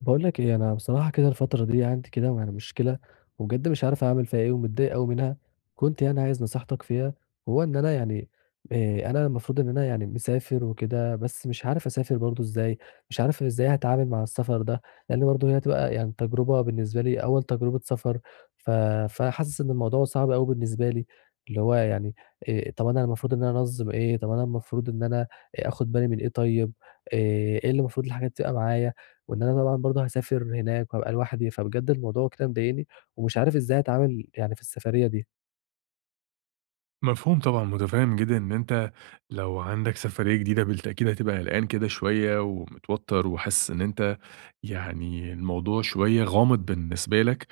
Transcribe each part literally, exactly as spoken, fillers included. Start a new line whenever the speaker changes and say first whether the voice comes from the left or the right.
left: باقول لك إيه، أنا بصراحة كده الفترة دي عندي كده يعني مشكلة، وبجد مش عارف أعمل فيها إيه ومتضايق أوي منها، كنت يعني عايز نصيحتك فيها. هو إن أنا يعني آآ أنا المفروض إن أنا يعني مسافر وكده، بس مش عارف أسافر برضه إزاي، مش عارف إزاي هاتعامل مع السفر ده، لإن برضه هي هتبقى يعني تجربة بالنسبة لي أول تجربة سفر. ف فحاسس إن الموضوع صعب أوي بالنسبة لي، اللي هو يعني آآ طَب أنا المفروض إن أنا أنظّم إيه، طَب أنا المفروض إن أنا آآ آخُد بالي من إيه طيب، آآ إيه اللي المفروض الحاجات تبقى معايا؟ وإن أنا طبعًا برضه هاسافر هناك وهابقى لوحدي، فبجد الموضوع كده مضايقني ومش عارف إزاي أتعامل يعني في السفرية دي.
right: مفهوم طبعًا، متفهم جدًا إن أنت لو عندك سفرية جديدة بالتأكيد هتبقى قلقان كده شوية ومتوتر وحاسس إن أنت يعني الموضوع شوية غامض بالنسبة لك،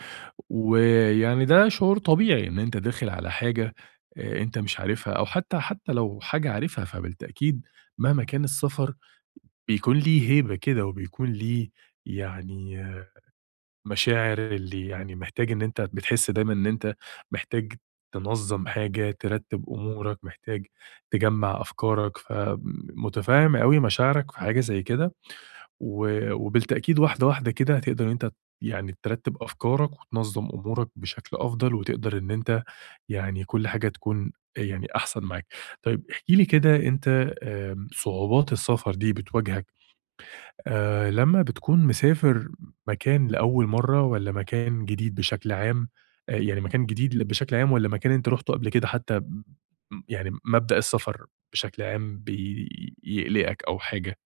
right: ويعني ده شعور طبيعي إن أنت داخل على حاجة آآ أنت مش عارفها أو حتى حتى لو حاجة عارفها فبالتأكيد مهما كان السفر بيكون ليه هيبة كده وبيكون ليه يعني مشاعر اللي يعني محتاج إن أنت بتحس دايمًا إن أنت محتاج تنظّم حاجة، ترتّب أمورك، محتاج تجمّع أفكارك، فمتفهّم أوي مشاعرك في حاجة زي كده، و وبالتأكيد واحدة، واحدة كده هتقدر إن أنت يعني ترتّب أفكارك وتنظّم أمورك بشكل أفضل، وتقدر إن أنت يعني كل حاجة تكون يعني أحسن معاك. طيب احكِ لي كده أنت، آمم، صعوبات السفر دي بتواجهك آآ لمّا بتكون مسافر مكان لأول مرّة والّا مكان جديد بشكل عام، آآ يعني مكان جديد ل بشكل عام والّا مكان أنت رُحته قبل كده حتى م يعني مبدأ السفر بشكل عام بيقلقك أو حاجة؟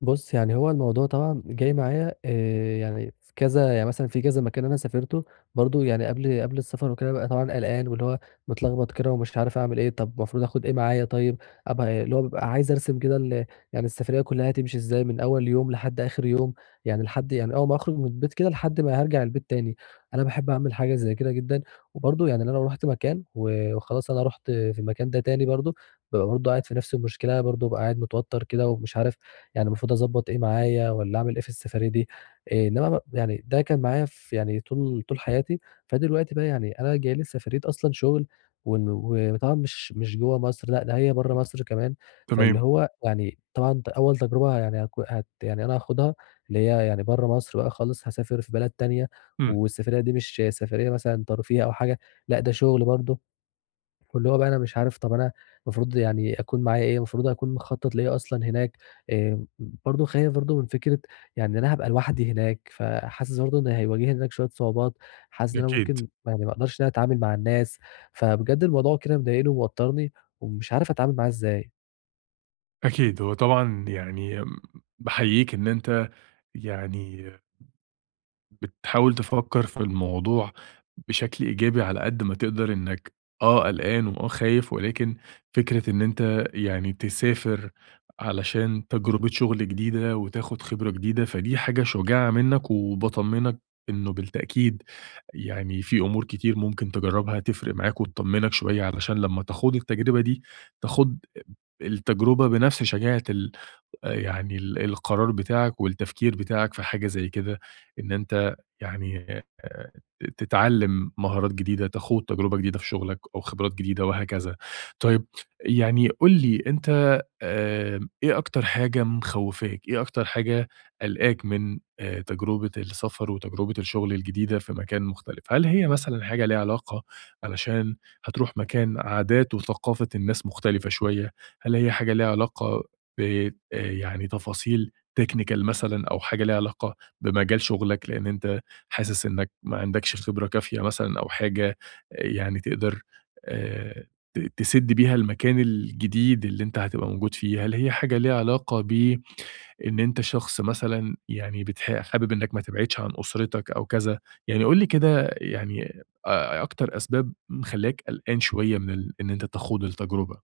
left: بُص، يعني هو الموضوع طبعًا جاي معايا آآ يعني في كذا يعني مثلًا في كذا مكان أنا سافرته برضه يعني قبل قبل السفر وكده بابقى طبعًا قلقان واللي هو متلخبط كده ومش عارف أعمل إيه، طب المفروض آخُد إيه معايا طيب، أبقى اللي هو بابقى عايز أرسم كده ال يعني السفرية كُلّها هتمشي إزاي من أول يوم لحد آخر يوم، يعني لحد يعني أول ما أخرج من البيت كده لحد ما هارجع البيت تاني. أنا باحب أعمل حاجة زي كده جدًا، وبرضه يعني أنا لو رُحت مكان و وخلاص أنا رُحت في المكان ده تاني برضه، بابقى برضه قاعد في نفس المشكلة، برضه بابقى قاعد متوتر كده ومش عارف يعني المفروض أضبّط إيه معايا والّا أعمل إيه في السفرية دي، آآ، إنما ب يعني ده كان معايا في يعني طول طول حياتي، فدلوقتي بقى يعني أنا جاي لي السفرية أصلًا شغل ون وطبعًا مش مش جوّه مصر لأ، ده هي برّه مصر كمان، فاللي
right: تمام.
left: هو يعني طبعًا ت أول تجربة يعني هاك هت يعني أنا هاخدها اللي هي يعني برّه مصر بقى خالص، هاسافر في بلد تانية
right: إمم.
left: والسفرية دي مش سفرية مثلًا ترفيه أو حاجة، لأ ده شغل برضه. واللي هو بقى أنا مش عارف طَب أنا المفروض يعني أكون معايا إيه، المفروض أكون مخطّط لإيه أصلًا هناك. آآ برضه خايف برضه من فكرة يعني إن أنا هابقى لوحدي هناك، فحاسس برضه إن هيواجهني هناك شوية صعوبات، حاسس إن أنا
right: أكيد.
left: ممكن يعني ما أقدرش إن أنا أتعامل مع الناس، فبجد الموضوع كده مضايقني وموتّرني ومش عارف أتعامل معاه إزاي.
right: أكيد. هو طبعًا يعني، آمم باحييك إن أنت يعني بتحاول تفكّر في الموضوع بشكل إيجابي على قد ما تقدر، إنّك آه قلقان وآه خايف، ولكن فكرة إن أنت يعني تسافر علشان تجربة شغل جديدة وتاخد خبرة جديدة، فدي حاجة شجاعة منّك وباطمّنك إنه بالتأكيد يعني في أمور كتير ممكن تجرّبها تفرق معاك وتطمّنك شوية، علشان لمّا تخوض التجربة دي، تخوض التجربة بنفس شجاعة ال آآ يعني ال القرار بتاعك والتفكير بتاعك في حاجة زي كده، إن أنت يعني آآ ت تتعلّم مهارات جديدة، تخوض تجربة جديدة في شغلك أو خبرات جديدة وهكذا. طيب يعني قُل لي أنت، آمم إيه أكتر حاجة مخوّفاك، إيه أكتر حاجة قالقاك من آآ تجربة السفر وتجربة الشغل الجديدة في مكان مختلف؟ هل هي مثلًا حاجة ليها علاقة علشان هتروح مكان عادات وثقافة الناس مختلفة شوية؟ هل هي حاجة ليها علاقة ب آآ يعني تفاصيل technical مثلًا، أو حاجة ليها علاقة بمجال شغلك، لإن أنت حاسس إنك ما عندكش خبرة كافية مثلًا أو حاجة آه، يعني تقدر آآ ت تسِد بيها المكان الجديد اللي أنت هتبقى موجود فيه، هل هي حاجة ليها علاقة بإن أنت شخص مثلًا يعني بتح حابب إنك ما تبعدش عن أسرتك أو كذا؟ يعني قُل لي كده يعني أ أكتر أسباب مخلّاك قلقان شوية من ال إن أنت تخوض التجربة؟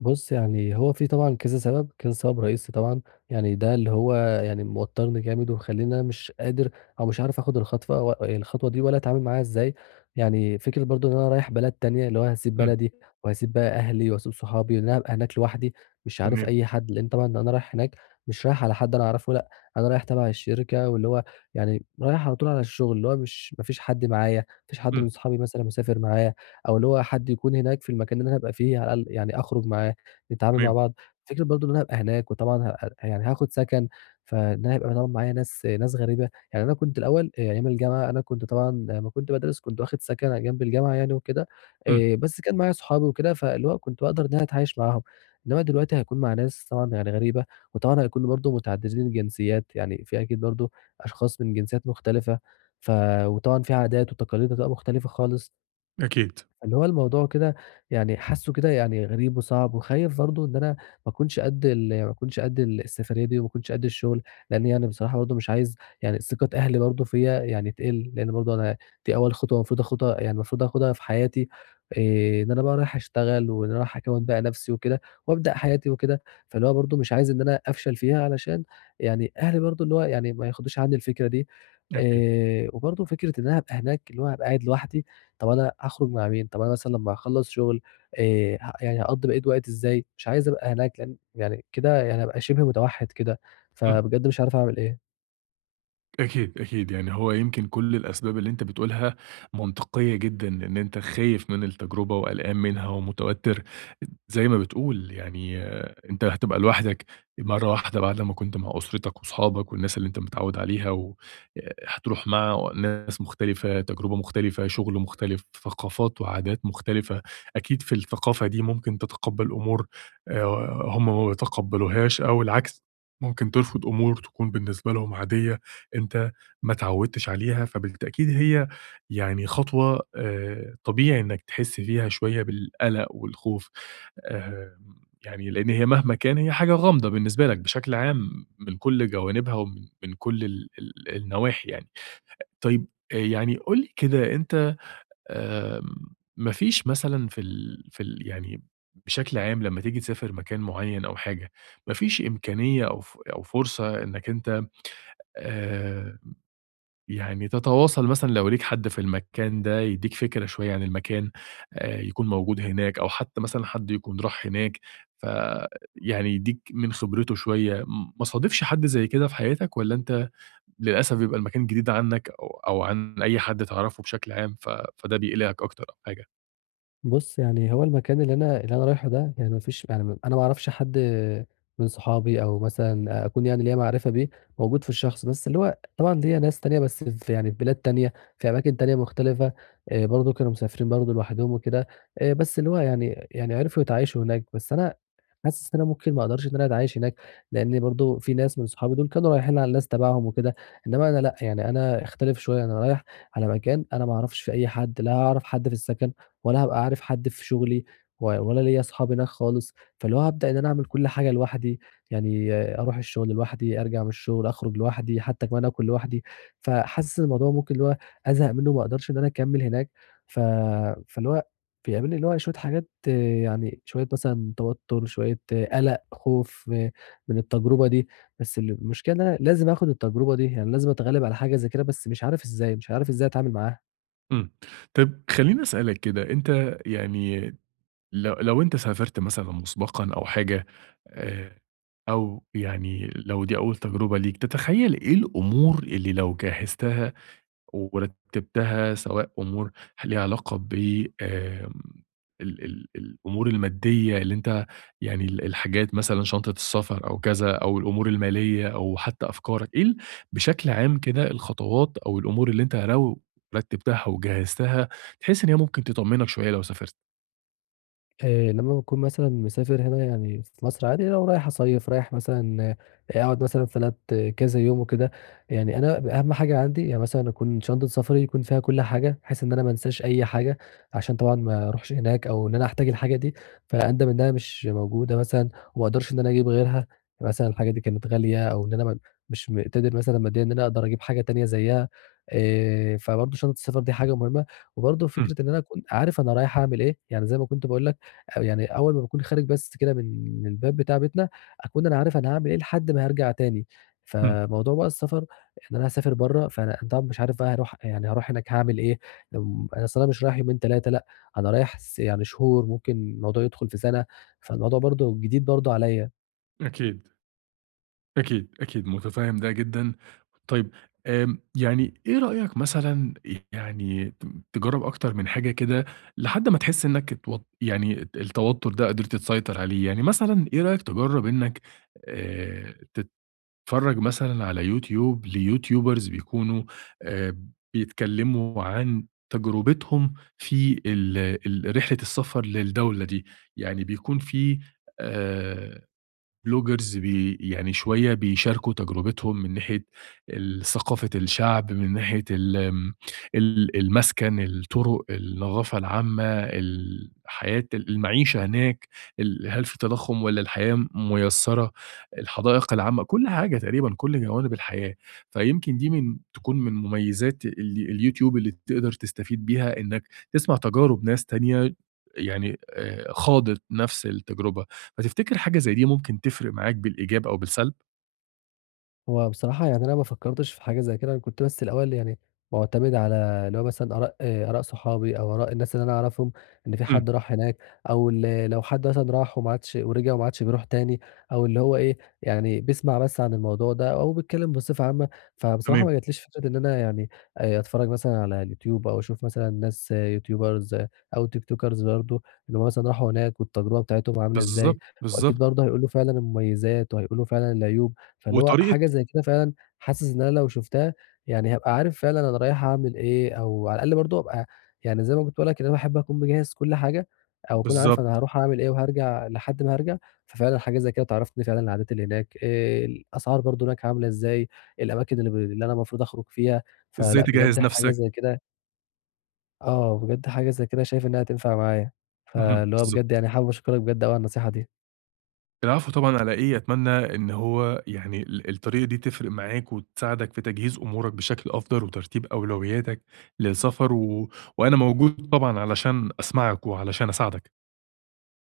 left: بُص، يعني هو في طبعًا كذا سبب، كذا سبب رئيسي طبعًا، يعني ده اللي هو يعني موتّرني جامد ومخلّيني أنا مش قادر أو مش عارف آخُد الخطوة و الخطوة دي ولا أتعامل معاها إزاي، يعني فكرة برضه إن أنا رايح بلد تانية، اللي هو هاسيب
right: إمم.
left: بلدي وهاسيب بقى أهلي وهاسيب صحابي، وإن أنا هابقى هناك لوحدي مش عارف
right: تمام.
left: أي حد، لإن طبعًا أنا رايح هناك مش رايح على حد أنا أعرفه لأ، أنا رايح تبع الشركة واللي هو يعني رايح على طول على الشغل، اللي هو مش ما فيش حد معايا، ما فيش حد من
right: إمم.
left: صحابي مثلًا مسافر معايا، أو اللي هو حد يكون هناك في المكان اللي أنا هابقى فيه على الأقل يعني أخرج معاه. نتعامل مع
right: تمام.
left: بعض. فكرة برضه إن أنا هابقى هناك وطبعًا ه يعني هاخد سكن، فإن أنا هيبقى طبعًا معايا ناس ناس غريبة، يعني أنا كنت الأول آآ أيام الجامعة أنا كنت طبعًا لمّا كنت بادرس كنت واخد سكن على جنب الجامعة يعني وكده،
right: إمم.
left: آآ بس كان معايا صحابي وكده، فاللي هو كنت باقدر إن أنا أتعايش معاهم، إنما دلوقتي هاكون مع ناس طبعًا يعني غريبة، وطبعًا هيكونوا برضه متعددين الجنسيات، يعني في أكيد برضه أشخاص من جنسيات مختلفة. ف وطبعًا في عادات وتقاليد هتبقى مختلفة خالص.
right: أكيد.
left: فاللي هو الموضوع كده يعني حاسّه كده يعني غريب وصعب، وخايف برضه إن أنا ما أكونش قد ال ما أكونش قد ال السفرية دي وما أكونش قد الشغل، لإن يعني بصراحة برضه مش عايز يعني ثقة أهلي برضه فيّا يعني تقِل، لإن برضه أنا دي أول خطوة المفروض آخُدها يعني المفروض آخُدها في حياتي، آآ، إن أنا بقى رايح أشتغل وإن أنا رايح أكوّن بقى نَفْسي وكده وأبدأ حياتي وكده، فاللي هو برضه مش عايز إن أنا أفشل فيها علشان يعني أهلي برضه اللي هو يعني ما ياخدوش عنّي الفكرة دي.
right: أكيد.
left: آآ، وبرضه فكرة إن أنا هابقى هناك اللي هو هابقى قاعد لوحدي، طب أنا هاخرج مع مين، طب أنا مثلًا لمّا هاخلّص شغل، آآ، ه يعني هاقضّي بقية وقتي إزاي، مش عايز أبقى هناك لإن يعني كده يعني هابقى شِبه متوحِّد كده،
right: إمم.
left: فبجد مش عارف أعمل إيه.
right: أكيد، أكيد، يعني هو يمكن كل الأسباب اللي أنت بتقولها منطقية جدًا، لإن أنت خايف من التجربة وقلقان منها ومتوتر، زي ما بتقول يعني آه، أنت هتبقى لوحدك مرة واحدة بعد لمّا كنت مع أسرتك وأصحابك والناس اللي أنت متعوّد عليها، و آآ هتروح مع ناس مختلفة، تجربة مختلفة، شغل مختلف، ثقافات وعادات مختلفة، أكيد في الثقافة دي ممكن تتقبّل أمور آآ هم ما بيتقبّلوهاش أو العكس، ممكن ترفض أمور تكون بالنسبة لهم عادية. أنت ما اتعودتش عليها، فبالتأكيد هي يعني خطوة، آآ، طبيعي إنك تحس فيها شوية بالقلق والخوف. آمم، يعني لأن هي مهما كان هي حاجة غامضة بالنسبة لك بشكل عام من كل جوانبها ومن من كل ال ال النواحي يعني. طيب آآ، يعني قُل لي كده أنت، آمم، ما فيش مثلًا في ال في ال يعني بشكل عام لمّا تيجي تسافر مكان معين أو حاجة، ما فيش إمكانية أو ف أو فرصة إنك أنت آآ يعني تتواصل مثلًا لو ليك حد في المكان ده يدّيك فكرة شوية عن المكان، آآ يكون موجود هناك أو حتى مثلًا حد يكون راح هناك، ف يعني يدّيك من خبرته شوية، م ما صادفش حد زي كده في حياتك والّا أنت للأسف بيبقى المكان جديد عنّك أو أو عن أي حد تعرفه بشكل عام ف فده بيقلقك أكتر أو حاجة؟
left: بُص، يعني هو المكان اللي أنا اللي أنا رايحه ده يعني ما فيش يعني أنا ما أعرفش حد من صحابي أو مثلًا أكون يعني ليّا معرفة بيه موجود في الشخص، بس اللي هو طبعًا ليّا ناس تانية بس في يعني في بلاد تانية، في أماكن تانية مختلفة، آآ برضه كانوا مسافرين برضه لوحدهم وكده، آآ بس اللي هو يعني يعني عرفوا يتعايشوا هناك، بس أنا حاسس إن أنا ممكن ما أقدرش إن أنا أتعايش هناك، لإن برضه في ناس من صحابي دول كانوا رايحين على الناس تبعهم وكده، إنما أنا لأ، يعني أنا أختلف شوية، أنا رايح على مكان أنا ما أعرفش فيه أي حد، لا أعرف حد في السكن ولا هابقى عارف حد في شغلي و ولا ليّا أصحاب هناك خالص، فاللي هو هابدأ إن أنا أعمل كل حاجة لوحدي، يعني أروح الشغل لوحدي، أرجع من الشغل، أخرج لوحدي، حتى كمان آكل لوحدي، فحاسس إن الموضوع ممكن اللي هو أزهق منه وما أقدرش إن أنا أكمّل هناك. ف فاللي هو بيقابلني اللي هو شوية حاجات آه، يعني شوية مثلًا توتر، شوية آه، قلق، خوف آه، من التجربة دي، بس المشكلة إن أنا لازم آخد التجربة دي، يعني لازم أتغلب على حاجة زي كده، بس مش عارف إزاي، مش عارف إزاي أتعامل معاها.
right: إمم. طب خلّيني أسألك كده، أنت يعني لو لو أنت سافرت مثلًا مسبقًا أو حاجة، آآ، أو يعني لو دي أول تجربة ليك، تتخيل إيه الأمور اللي لو جهزتها ورتبتها، سواء أمور ليها علاقة ب، آمم، ال ال الأمور المادية اللي أنت يعني ال الحاجات مثلًا شنطة السفر أو كذا، أو الأمور المالية أو حتى أفكارك، إيه ال بشكل عام كده الخطوات أو الأمور اللي أنت لو رتبتها وجهزتها، تحس إن هي ممكن تطمنك شوية لو سافرت؟
left: آآ لمّا باكون مثلًا مسافر هنا يعني في مصر عادي، لو رايح أصيّف، رايح مثلًا آه، أقعد مثلًا في بلد آه، كذا يوم وكده، يعني أنا أهم حاجة عندي يعني مثلًا أكون شنطة سفري يكون فيها كل حاجة، بحيث إن أنا ما انساش أي حاجة، عشان طبعًا ما أروحش هناك أو إن أنا أحتاج الحاجة دي فأندم إنها مش موجودة مثلًا، وما أقدرش إن أنا أجيب غيرها، مثلًا الحاجة دي كانت غالية أو إن أنا م مش م قادر مثلًا ماديًا إن أنا أقدر أجيب حاجة تانية زيها. آآ فبرضه شنطة السفر دي حاجة مهمة، وبرضه
right: إمم.
left: فكرة إن أنا أكون عارف أنا رايح أعمل إيه، يعني زي ما كنت باقول لك أو يعني أول ما باكون خارج بس كده من من الباب بتاع بيتنا، أكون أنا عارف أنا هاعمل إيه لحد ما هارجع تاني.
right: إمم.
left: فموضوع بقى السفر إن أنا هاسافر برّه، فأنا طبعًا مش عارف بقى هاروح يعني هاروح هناك هاعمل إيه، آمم، أصل أنا مش رايح يومين، تلاتة لأ، أنا رايح س يعني شهور، ممكن الموضوع يدخل في سَنة، فالموضوع برضه جديد برضه عليّا.
right: أكيد، أكيد، أكيد، متفهم ده جدًا. طيب آمم، يعني إيه رأيك مثلًا يعني ت تجرّب أكتر من حاجة كده لحد ما تحس إنك اتوت يعني الت التوتر ده قدرت تسيطر عليه، يعني مثلًا إيه رأيك تجرّب إنك آآ، تتفرّج مثلًا على يوتيوب ليوتيوبرز بيكونوا آآ، بيتكلموا عن تجربتهم في ال ال رحلة السفر للدولة دي، يعني بيكون في آآ بلوجرز بي يعني شوية بيشاركوا تجربتهم من ناحية ال ثقافة الشعب، من ناحية ال آمم، ال المسكن، الطرق، النظافة العامة، ال حياة ال المعيشة هناك، ال هل في تضخُّم والّا الحياة مُيسّرة، الحدائق العامة، كل حاجة تقريبًا، كل جوانب الحياة. فيمكن دي من تكون من مميزات ال الYouTube اللي تقدر تستفيد بيها إنّك تسمع تجارب ناس تانية يعني آآ خاضت نفس التجربة. فتفتكر حاجة زي دي ممكن تفرق معاك بالإيجاب أو بالسلب؟
left: هو بصراحة يعني أنا ما فكّرتش في حاجة زي كده، أنا كنت بس الأول يعني مُعتمد على اللي هو مثلًا آراء آه، آراء صحابي أو آراء الناس اللي أنا أعرفهم، إن في
right: إمم.
left: حد راح هناك أو ال لو حد مثلًا راح وما عادش ورجع وما عادش بيروح تاني، أو اللي هو إيه، يعني بيسمع بس عن الموضوع ده أو بيتكلّم بصفة عامة، فبصراحة
right: تمام.
left: ما جاتليش فكرة إن أنا يعني آآ أتفرّج مثلًا على اليوتيوب أو أشوف مثلًا ناس آه، يوتيوبرز آه، أو تيك توكرز برضه، إن هُم مثلًا راحوا هناك والتجربة بتاعتهم عاملة إزاي،
right: بالضبط،
left: وأكيد
right: بالضبط.
left: برضه هيقولوا فعلًا المميزات وهيقولوا فعلًا العيوب. فاللي هو
right: وطريقة،
left: حاجة زي كده فعلًا حاسس إن أنا لو شُفتها يعني هابقى عارف فعلًا أنا رايح أعمل إيه، أو على الأقل برضه أبقى يعني زي ما كنت باقول لك إن أنا باحب أكون مجهّز كل حاجة، أو أكون عارف
right: بالضبط،
left: أنا هاروح أعمل إيه وهارجع لحد ما هارجع، ففعلًا حاجة زي كده تعرّفتني فعلًا على العادات اللي هناك، آآ الأسعار برضه هناك عاملة إزاي، الأماكن اللي ب اللي أنا المفروض أخرج فيها،
right: إزاي
left: فلأ بجد
right: تجهّز
left: حاجة
right: نَفْسك.
left: زي كده آه، بجد حاجة زي كده شايف إنها هتنفع معايا،
right: اهم،
left: فاللي هو
right: بالضبط.
left: بجد يعني حابب أشكرك بجد أوي على النصيحة دي.
right: العفو طبعًا. على إيه، أتمنى إن هو يعني ال الطريقة دي تفرق معاك وتساعدك في تجهيز أمورك بشكل أفضل وترتيب أولوياتك للسفر، و وأنا موجود طبعًا علشان أسمعك وعلشان أساعدك.